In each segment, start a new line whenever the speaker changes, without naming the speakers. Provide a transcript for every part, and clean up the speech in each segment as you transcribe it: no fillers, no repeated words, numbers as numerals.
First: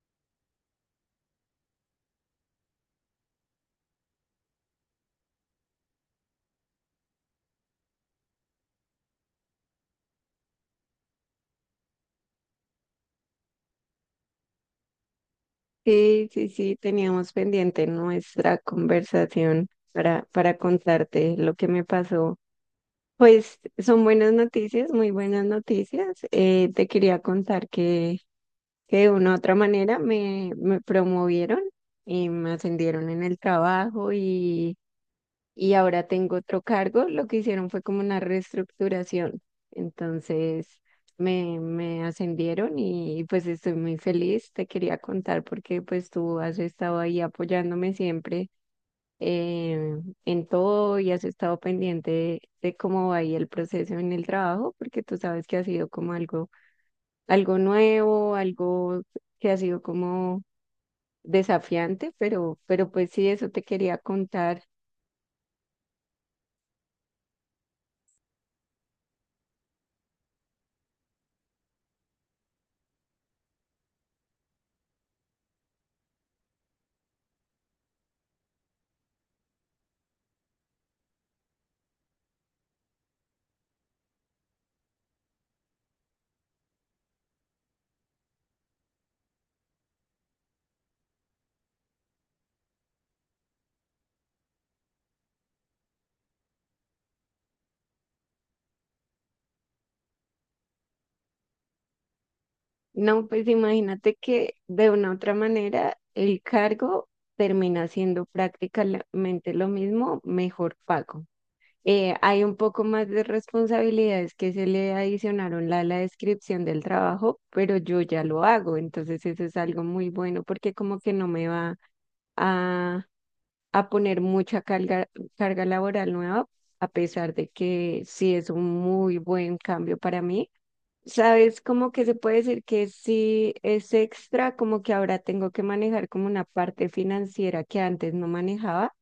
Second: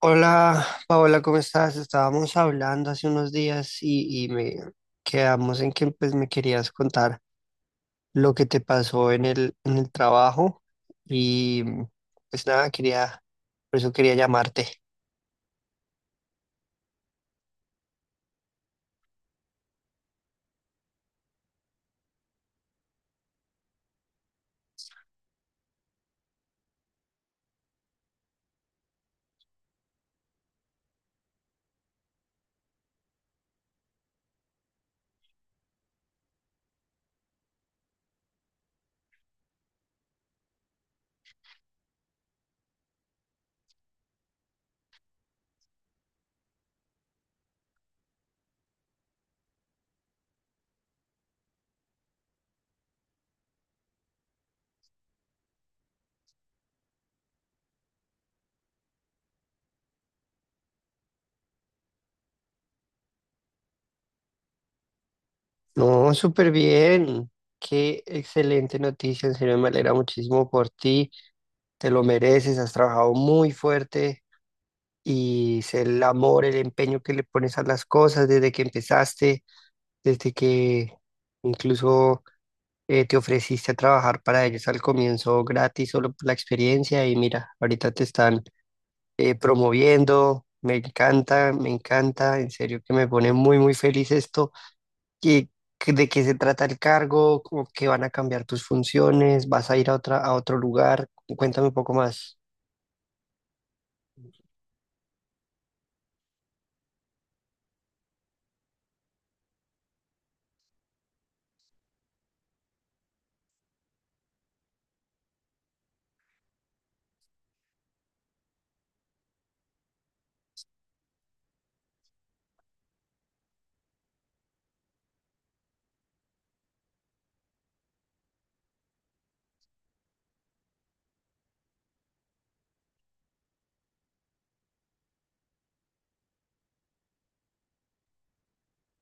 Hola, Paola, ¿cómo estás? Estábamos hablando hace unos días y me quedamos en que pues, me querías contar lo que te pasó en el trabajo y pues nada, por eso quería llamarte.
Sí, sí, sí, teníamos pendiente nuestra conversación para contarte lo que me pasó. Pues son buenas noticias, muy buenas noticias. Te quería contar que de una u otra manera me promovieron y me ascendieron en el trabajo, y ahora tengo otro cargo. Lo que hicieron fue como una reestructuración. Entonces me ascendieron y pues estoy muy feliz. Te quería contar porque pues tú has estado ahí apoyándome siempre eh, en todo y has estado pendiente de cómo va ahí el proceso en el trabajo, porque tú sabes que ha sido como algo, algo nuevo, algo que ha sido como desafiante, pero pues sí, eso te quería contar.
No, súper bien, qué excelente noticia, en serio me alegra muchísimo por ti, te lo mereces, has trabajado muy fuerte y sé el amor, el empeño que le pones a las cosas desde que empezaste, desde que incluso te ofreciste a trabajar para ellos al comienzo gratis solo por la experiencia y mira, ahorita te están promoviendo, me encanta, en serio que me pone muy, muy feliz esto. ¿Y de qué se trata el cargo? ¿Cómo que van a cambiar tus funciones? ¿Vas a ir a otra, a otro lugar? Cuéntame un poco más.
No, pues imagínate que de una u otra manera el cargo termina siendo prácticamente lo mismo, mejor pago. Hay un poco más de responsabilidades que se le adicionaron a la descripción del trabajo, pero yo ya lo hago, entonces eso es algo muy bueno porque como que no me va a, a poner mucha carga, carga laboral nueva, a pesar de que sí es un muy buen cambio para mí. Sabes, como que se puede decir que sí es extra, como que ahora tengo que manejar como una parte financiera que antes no manejaba.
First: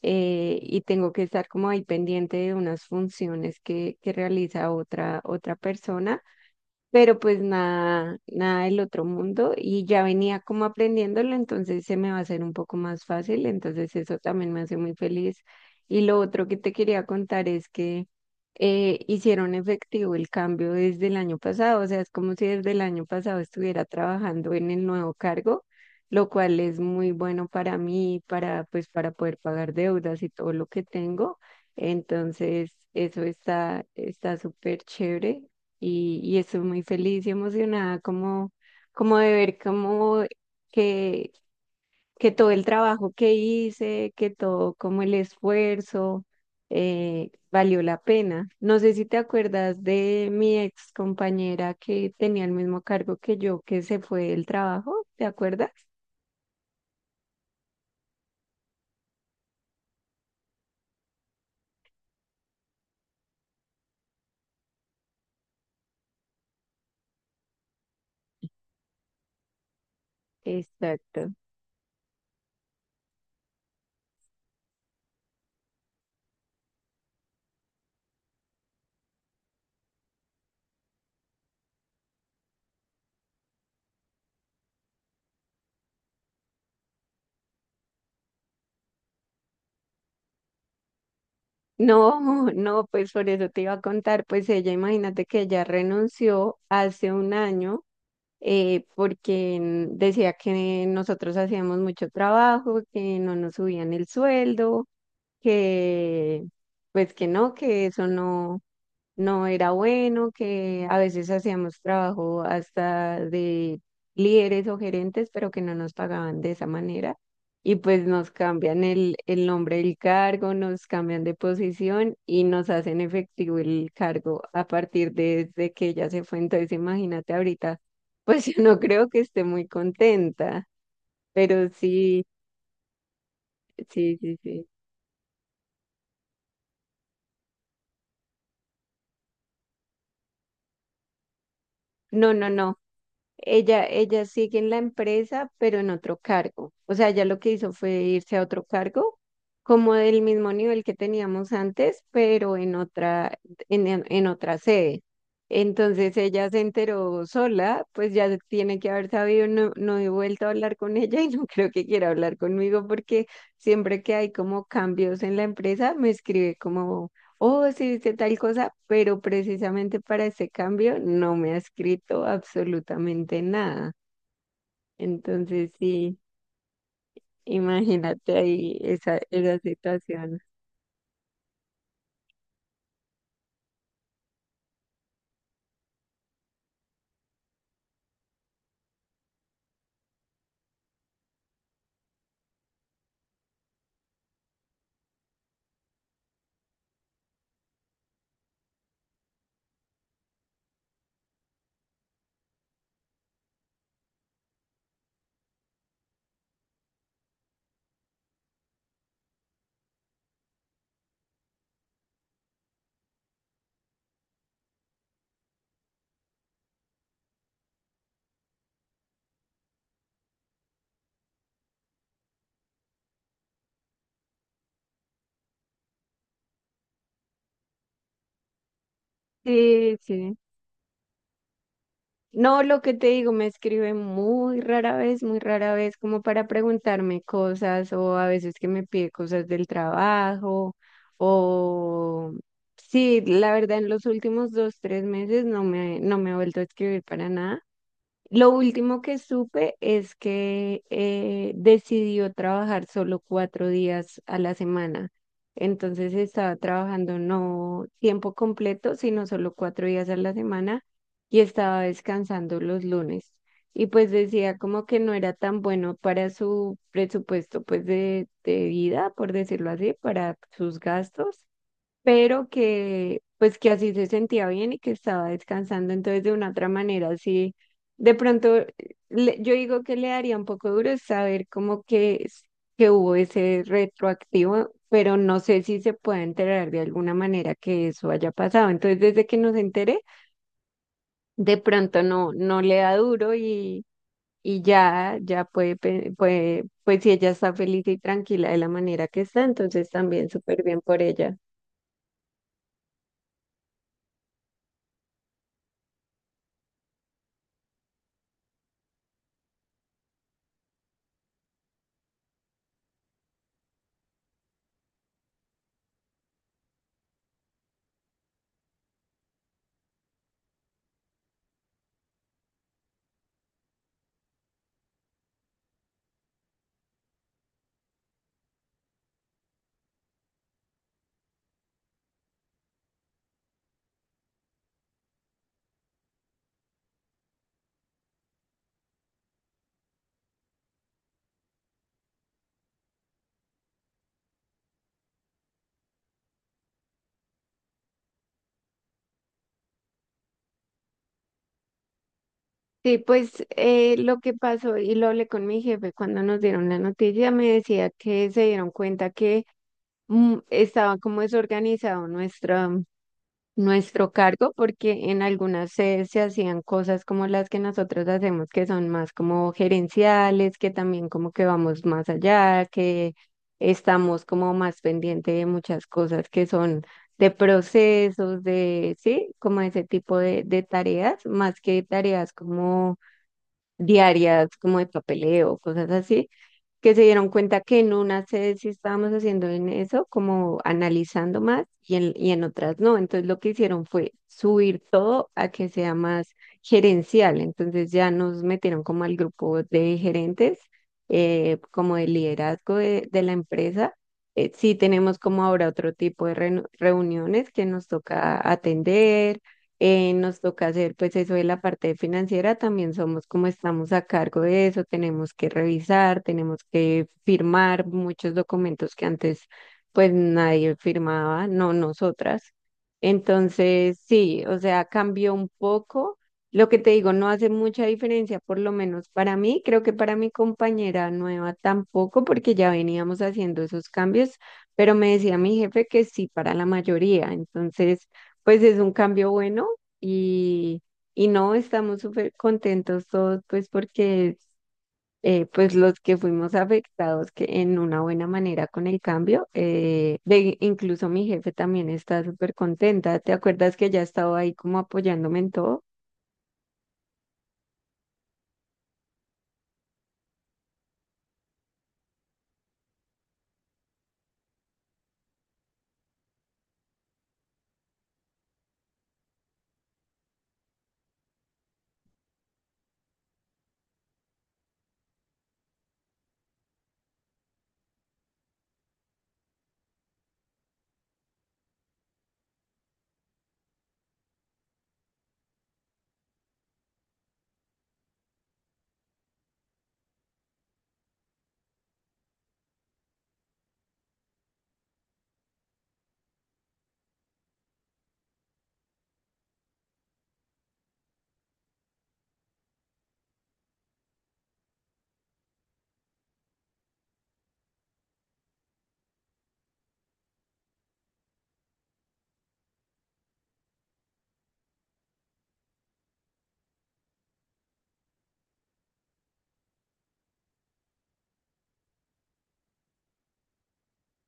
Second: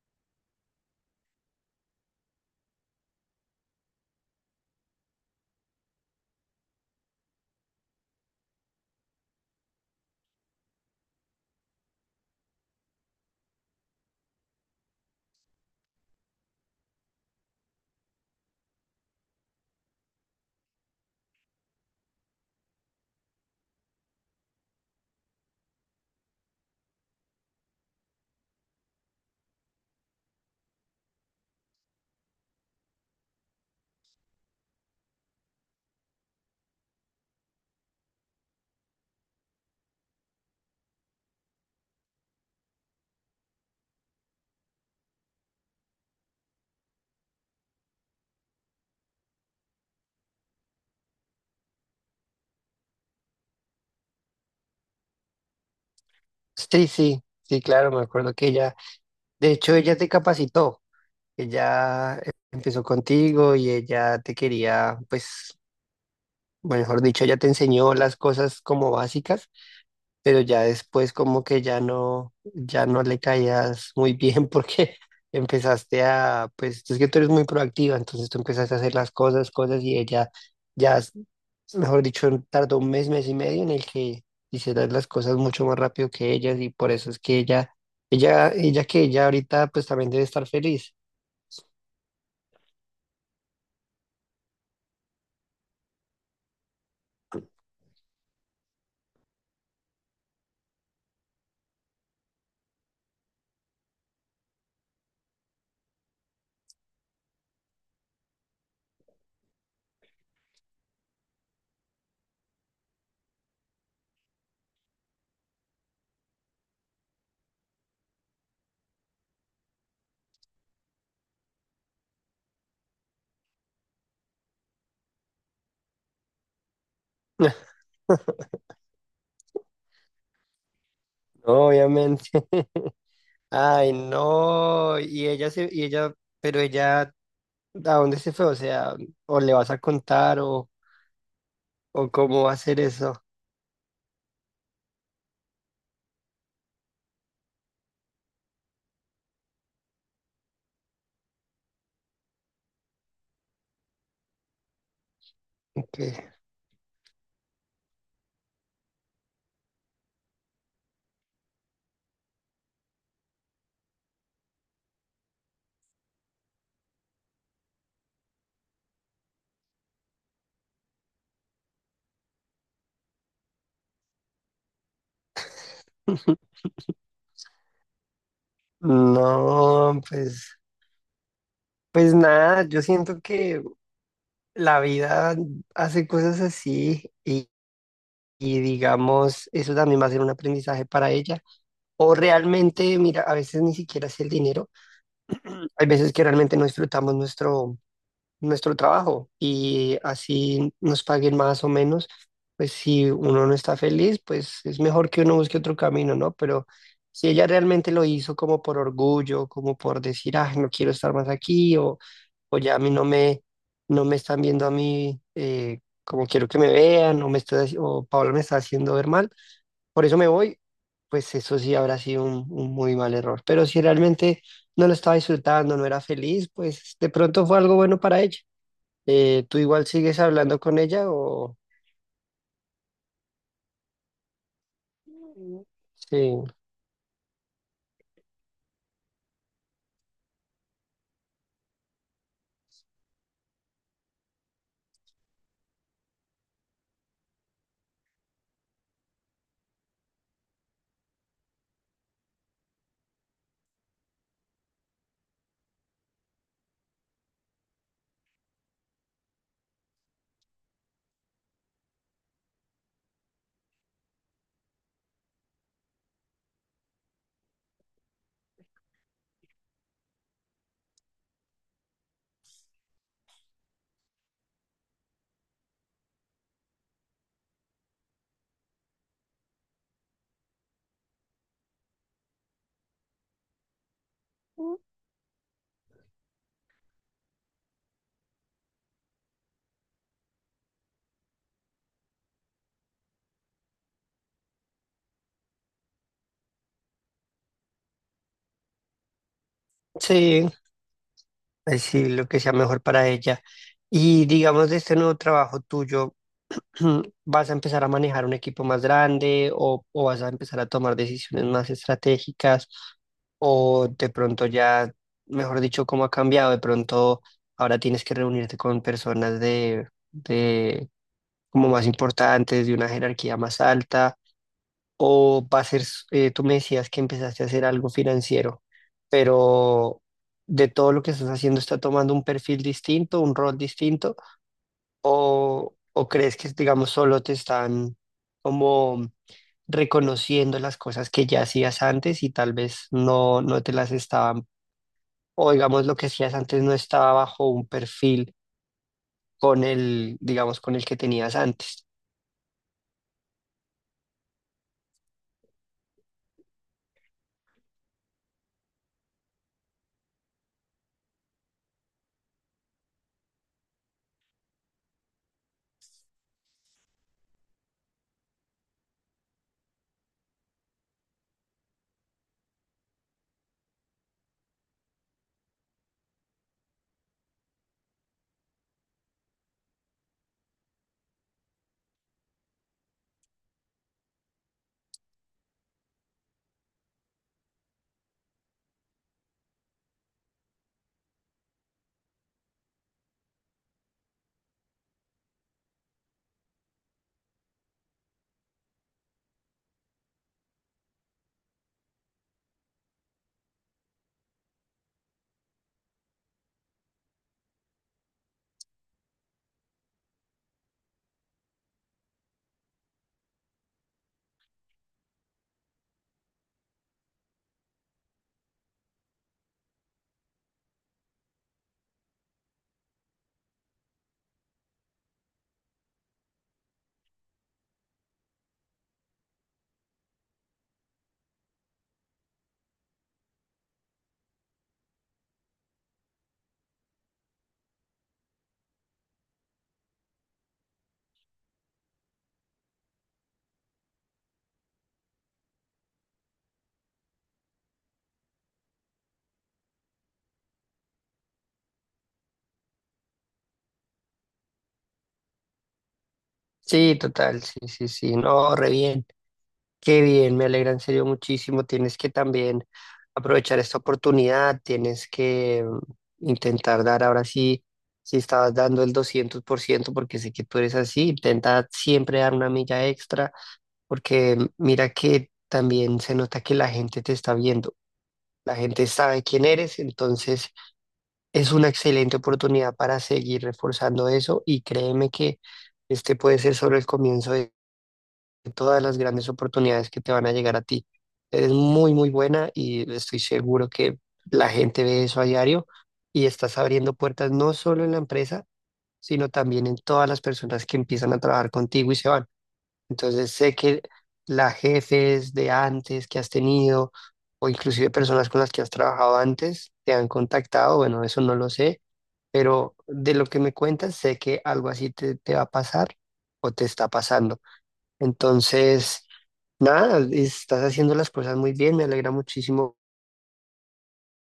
Y tengo que estar como ahí pendiente de unas funciones que realiza otra persona, pero pues nada, nada del otro mundo, y ya venía como aprendiéndolo, entonces se me va a hacer un poco más fácil, entonces eso también me hace muy feliz. Y lo otro que te quería contar es que hicieron efectivo el cambio desde el año pasado, o sea, es como si desde el año pasado estuviera trabajando en el nuevo cargo, lo cual es muy bueno para mí, para pues para poder pagar deudas y todo lo que tengo. Entonces, eso está súper chévere y estoy muy feliz y emocionada como, como de ver como que, que todo el trabajo que hice, que todo como el esfuerzo valió la pena. No sé si te acuerdas de mi ex compañera que tenía el mismo cargo que yo, que se fue del trabajo, ¿te acuerdas?
Sí, sí, sí, claro, me acuerdo que ella, de hecho, ella te capacitó, ella empezó contigo y ella te quería, pues mejor dicho, ya te enseñó las cosas como básicas, pero ya después
Exacto.
como que ya no, ya no le caías muy bien porque empezaste pues es que tú eres muy proactiva, entonces tú empezaste a hacer las cosas, cosas y ella ya, mejor dicho, tardó un mes, mes y medio en el que hicieras las cosas mucho más rápido que ellas y por eso es que ella, ella que ella ahorita pues también debe estar feliz.
No, no, pues por eso te iba a contar, pues ella, imagínate que ella renunció hace un año porque decía que nosotros hacíamos mucho trabajo, que no nos subían el sueldo, que pues que no, que eso no era bueno, que a veces hacíamos trabajo hasta de líderes o gerentes, pero que no nos pagaban de esa manera. Y pues nos cambian el nombre del cargo, nos cambian de posición y nos hacen efectivo el cargo a partir de que ella se fue. Entonces, imagínate ahorita, pues yo no creo que esté muy contenta, pero sí,
Obviamente. Ay,
sí, sí, sí.
no. Y ella se, y ella, pero ella ¿a dónde se fue? O sea, o le vas a contar o
No,
cómo
no,
va a
no.
ser eso.
Ella sigue en la empresa, pero en otro cargo. O sea, ella lo que hizo fue irse a otro cargo, como del mismo nivel que teníamos antes, pero en otra, en otra sede.
Que
Entonces ella se enteró sola, pues ya se tiene que haber sabido, no, no he vuelto a hablar con ella y no creo que quiera hablar conmigo porque siempre que hay como cambios en la empresa me escribe como oh, sí, hice tal cosa, pero precisamente para ese cambio no me ha escrito absolutamente nada. Entonces, sí, imagínate ahí esa, esa
No,
situación.
pues, pues nada, yo siento que la vida hace cosas así y digamos, eso también va a ser un aprendizaje para ella. O realmente, mira, a veces ni siquiera es el dinero, hay veces que realmente no disfrutamos nuestro, nuestro trabajo y así nos paguen más o menos, pues si uno no está feliz, pues es mejor que uno busque otro camino, ¿no? Pero si ella realmente lo hizo como por orgullo, como por decir, ah, no quiero estar más aquí o ya a mí no me, no me están viendo a mí como quiero que me vean o, me está, o Paola me está haciendo ver mal, por eso me voy, pues eso sí habrá sido un muy mal error. Pero si realmente... no lo estaba disfrutando, no era feliz, pues de pronto fue algo bueno para ella. ¿Tú igual
Sí,
sigues
sí.
hablando con ella o...?
No, lo que te digo, me escribe muy rara vez,
Sí,
como para preguntarme cosas o a veces que me pide cosas del trabajo o... Sí, la verdad en los últimos dos, tres meses no me, no me ha vuelto a escribir para nada. Lo último que supe es que decidió trabajar solo cuatro días a la semana. Entonces estaba trabajando no tiempo completo, sino solo cuatro días a la semana, y estaba descansando los lunes. Y pues decía como que no era tan bueno para su presupuesto pues de vida, por decirlo así, para sus gastos, pero que pues que así se sentía bien y que estaba descansando, entonces de una otra manera, así de pronto yo digo que le daría un poco duro es saber como que, que hubo ese retroactivo, pero no sé si se puede enterar de alguna manera que eso haya pasado, entonces desde que nos enteré, de pronto no, no le da duro y... Y ya, ya puede, puede, pues si ella está feliz y tranquila de la manera que está, entonces también
sí,
súper bien por ella.
pues sí, lo que sea mejor para ella. Y digamos, de este nuevo trabajo tuyo, ¿vas a empezar a manejar un equipo más grande o vas a empezar a tomar decisiones más estratégicas? O de pronto ya, mejor dicho, cómo ha cambiado, de pronto ahora tienes que reunirte con personas de como más importantes, de una jerarquía más alta. O para hacer, tú me decías que empezaste a hacer algo financiero, pero de todo lo que estás haciendo está tomando un perfil distinto, un rol distinto, o crees que, digamos, solo te están como reconociendo las cosas que ya hacías antes y tal vez no te las estaban, o digamos, lo que hacías antes no estaba bajo un perfil con el, digamos, con el que tenías antes.
Sí, pues lo que pasó, y lo hablé con mi jefe cuando nos dieron la noticia, me decía que se dieron cuenta que mm, estaba como desorganizado nuestro cargo, porque en algunas sedes se hacían cosas como las que nosotros hacemos, que son más como gerenciales, que también como que vamos más allá, que estamos como más pendiente de muchas cosas que son de procesos, de, sí, como ese tipo de tareas, más que tareas como diarias como de papeleo, cosas así, que se dieron cuenta que en unas sedes sí estábamos haciendo en eso, como analizando más y en otras no. Entonces lo que hicieron fue subir todo a que sea más gerencial. Entonces ya nos metieron como al grupo de gerentes, como de liderazgo de la empresa. Sí tenemos como ahora otro tipo de reuniones que nos toca atender. Nos toca hacer pues eso de la parte financiera, también somos como estamos a cargo de eso, tenemos que revisar, tenemos que firmar muchos documentos que antes pues nadie firmaba, no nosotras. Entonces, sí, o sea, cambió un poco. Lo que te digo, no hace mucha diferencia, por lo menos para mí, creo que para mi compañera nueva tampoco, porque ya veníamos haciendo esos cambios, pero me decía mi jefe que sí para la mayoría. Entonces, pues es un cambio bueno y, y no, estamos súper contentos todos, pues porque pues los que fuimos afectados que en una buena manera con el cambio, de, incluso mi jefe también está súper contenta. ¿Te acuerdas que ya estaba ahí como apoyándome en todo?
Sí, total, sí, sí, sí, no, re bien. Qué bien, me alegra en serio muchísimo. Tienes que también aprovechar esta oportunidad, tienes que intentar dar ahora sí, si estabas dando el 200%, porque sé que tú eres así, intenta siempre dar una milla extra, porque mira que también se nota que la gente te está viendo, la gente sabe quién eres, entonces es una excelente oportunidad para seguir reforzando eso y créeme que este puede ser solo el comienzo de todas las grandes oportunidades que te van a llegar a ti. Eres muy, muy buena y estoy seguro que la gente ve eso a diario y estás abriendo puertas no solo en la empresa, sino también en todas las personas que empiezan a trabajar contigo y se van. Entonces sé que las jefes de antes que has tenido o inclusive personas con las que has trabajado antes te han contactado, bueno, eso no lo sé, pero de lo que me cuentas sé que algo así te, te va a pasar o te está pasando. Entonces... nada, estás haciendo las cosas muy bien, me alegra muchísimo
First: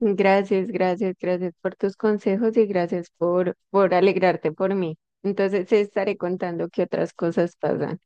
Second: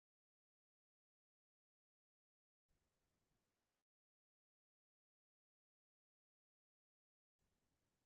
Gracias, gracias, gracias por tus consejos y gracias por alegrarte por mí. Entonces, te estaré contando qué otras cosas pasan.